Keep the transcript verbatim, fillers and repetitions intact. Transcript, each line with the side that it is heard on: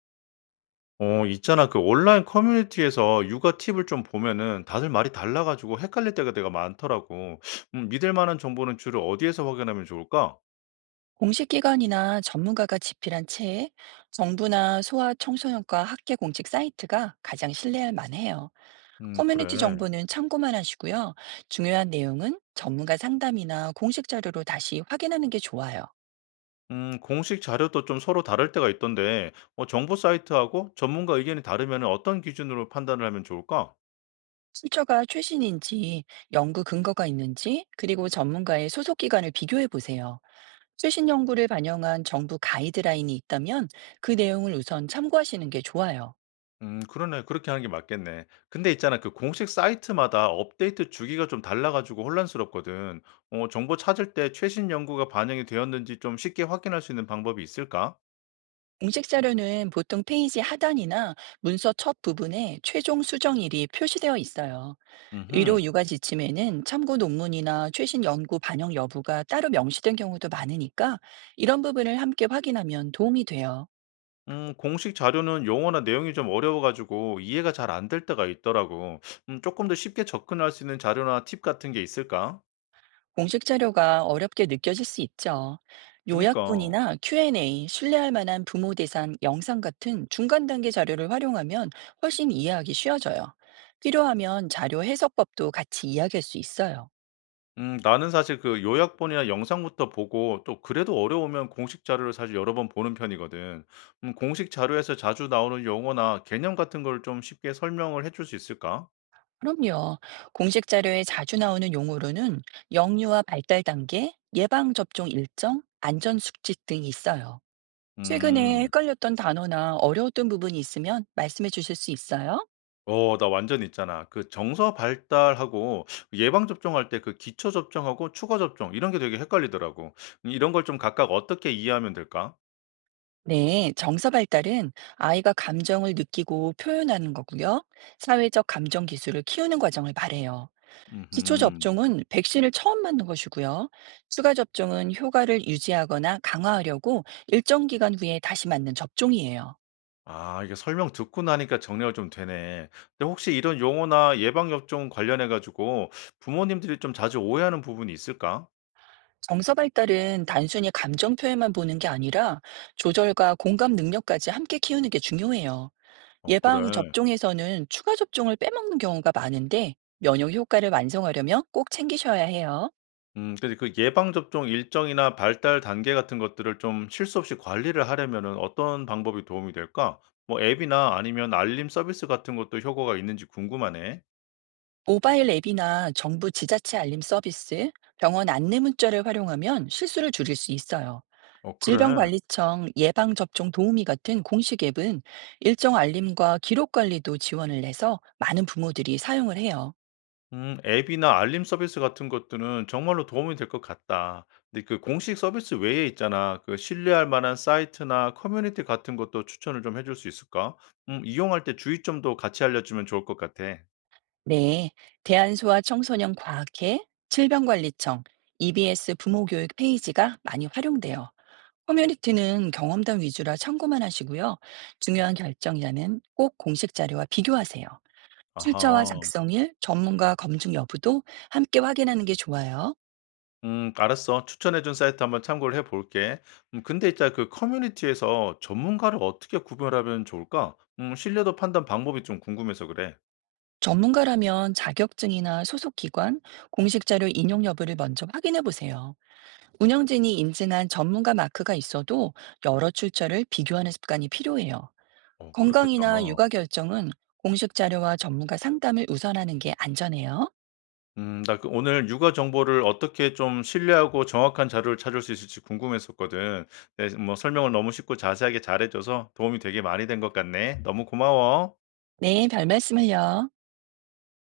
left: 어, 있잖아. 그 온라인 커뮤니티에서 육아 팁을 좀 보면은 다들 말이 달라가지고 헷갈릴 때가 내가 많더라고. 음, 믿을 만한 정보는 주로 어디에서 확인하면 좋을까?
right: 공식기관이나 전문가가 집필한 책, 정부나 소아 청소년과 학계 공식 사이트가 가장 신뢰할 만해요.
left: 음,
right: 커뮤니티
left: 그래.
right: 정보는 참고만 하시고요. 중요한 내용은 전문가 상담이나 공식 자료로 다시 확인하는 게 좋아요.
left: 음, 공식 자료도 좀 서로 다를 때가 있던데, 어, 정보 사이트하고 전문가 의견이 다르면 어떤 기준으로 판단을 하면 좋을까?
right: 출처가 최신인지, 연구 근거가 있는지, 그리고 전문가의 소속 기관을 비교해 보세요. 최신 연구를 반영한 정부 가이드라인이 있다면 그 내용을 우선 참고하시는 게 좋아요.
left: 음, 그러네. 그렇게 하는 게 맞겠네. 근데 있잖아. 그 공식 사이트마다 업데이트 주기가 좀 달라가지고 혼란스럽거든. 어, 정보 찾을 때 최신 연구가 반영이 되었는지 좀 쉽게 확인할 수 있는 방법이 있을까?
right: 공식 자료는 보통 페이지 하단이나 문서 첫 부분에 최종 수정일이 표시되어 있어요.
left: 음흠.
right: 의료 육아 지침에는 참고 논문이나 최신 연구 반영 여부가 따로 명시된 경우도 많으니까 이런 부분을 함께 확인하면 도움이 돼요.
left: 음, 공식 자료는 용어나 내용이 좀 어려워가지고 이해가 잘 안 될 때가 있더라고. 음, 조금 더 쉽게 접근할 수 있는 자료나 팁 같은 게 있을까?
right: 공식 자료가 어렵게 느껴질 수 있죠.
left: 그니까.
right: 요약본이나 큐앤에이, 신뢰할 만한 부모 대상 영상 같은 중간 단계 자료를 활용하면 훨씬 이해하기 쉬워져요. 필요하면 자료 해석법도 같이 이야기할 수 있어요.
left: 음, 나는 사실 그 요약본이나 영상부터 보고 또 그래도 어려우면 공식 자료를 사실 여러 번 보는 편이거든. 음, 공식 자료에서 자주 나오는 용어나 개념 같은 걸 좀 쉽게 설명을 해줄 수 있을까?
right: 그럼요. 공식 자료에 자주 나오는 용어로는 영유아 발달 단계, 예방접종 일정, 안전수칙 등이 있어요. 최근에
left: 음.
right: 헷갈렸던 단어나 어려웠던 부분이 있으면 말씀해 주실 수 있어요?
left: 어, 나 완전 있잖아. 그 정서 발달하고 예방 접종할 때 그 기초 접종하고 추가 접종 이런 게 되게 헷갈리더라고. 음, 이런 걸 좀 각각 어떻게 이해하면 될까?
right: 네, 정서 발달은 아이가 감정을 느끼고 표현하는 거고요. 사회적 감정 기술을 키우는 과정을 말해요. 기초
left: 음
right: 접종은 백신을 처음 맞는 것이고요. 추가 접종은 효과를 유지하거나 강화하려고 일정 기간 후에 다시 맞는 접종이에요.
left: 아, 이게 설명 듣고 나니까 정리가 좀 되네. 근데 혹시 이런 용어나 예방 접종 관련해 가지고 부모님들이 좀 자주 오해하는 부분이 있을까?
right: 정서 발달은 단순히 감정 표현만 보는 게 아니라 조절과 공감 능력까지 함께 키우는 게 중요해요.
left: 어, 그래.
right: 예방 접종에서는 추가 접종을 빼먹는 경우가 많은데 면역 효과를 완성하려면 꼭 챙기셔야 해요.
left: 음 근데 그 예방 접종 일정이나 발달 단계 같은 것들을 좀 실수 없이 관리를 하려면은 어떤 방법이 도움이 될까? 뭐 앱이나 아니면 알림 서비스 같은 것도 효과가 있는지 궁금하네.
right: 모바일 앱이나 정부 지자체 알림 서비스, 병원 안내 문자를 활용하면 실수를 줄일 수 있어요.
left: 어, 그래.
right: 질병관리청 예방접종 도우미 같은 공식 앱은 일정 알림과 기록 관리도 지원을 해서 많은 부모들이 사용을 해요.
left: 음 앱이나 알림 서비스 같은 것들은 정말로 도움이 될 것 같다. 근데 그 공식 서비스 외에 있잖아. 그 신뢰할 만한 사이트나 커뮤니티 같은 것도 추천을 좀 해줄 수 있을까? 음 이용할 때 주의점도 같이 알려 주면 좋을 것 같아.
right: 네, 대한소아 청소년 과학회, 질병관리청, 이비에스 부모교육 페이지가 많이 활용돼요. 커뮤니티는 경험담 위주라 참고만 하시고요. 중요한 결정자는 꼭 공식 자료와 비교하세요. 출처와
left: 아하.
right: 작성일, 전문가 검증 여부도 함께 확인하는 게 좋아요.
left: 음, 알았어. 추천해준 사이트 한번 참고를 해볼게. 음, 근데 있잖아, 그 커뮤니티에서 전문가를 어떻게 구별하면 좋을까? 음, 신뢰도 판단 방법이 좀 궁금해서 그래.
right: 전문가라면 자격증이나 소속 기관, 공식 자료 인용 여부를 먼저 확인해 보세요. 운영진이 인증한 전문가 마크가 있어도 여러 출처를 비교하는 습관이 필요해요.
left: 어, 그렇겠다.
right: 건강이나 육아 결정은 공식 자료와 전문가 상담을 우선하는 게 안전해요.
left: 음, 나그 오늘 육아 정보를 어떻게 좀 신뢰하고 정확한 자료를 찾을 수 있을지 궁금했었거든. 네, 뭐 설명을 너무 쉽고 자세하게 잘해줘서 도움이 되게 많이 된 것 같네. 너무 고마워.
right: 네, 별 말씀을요.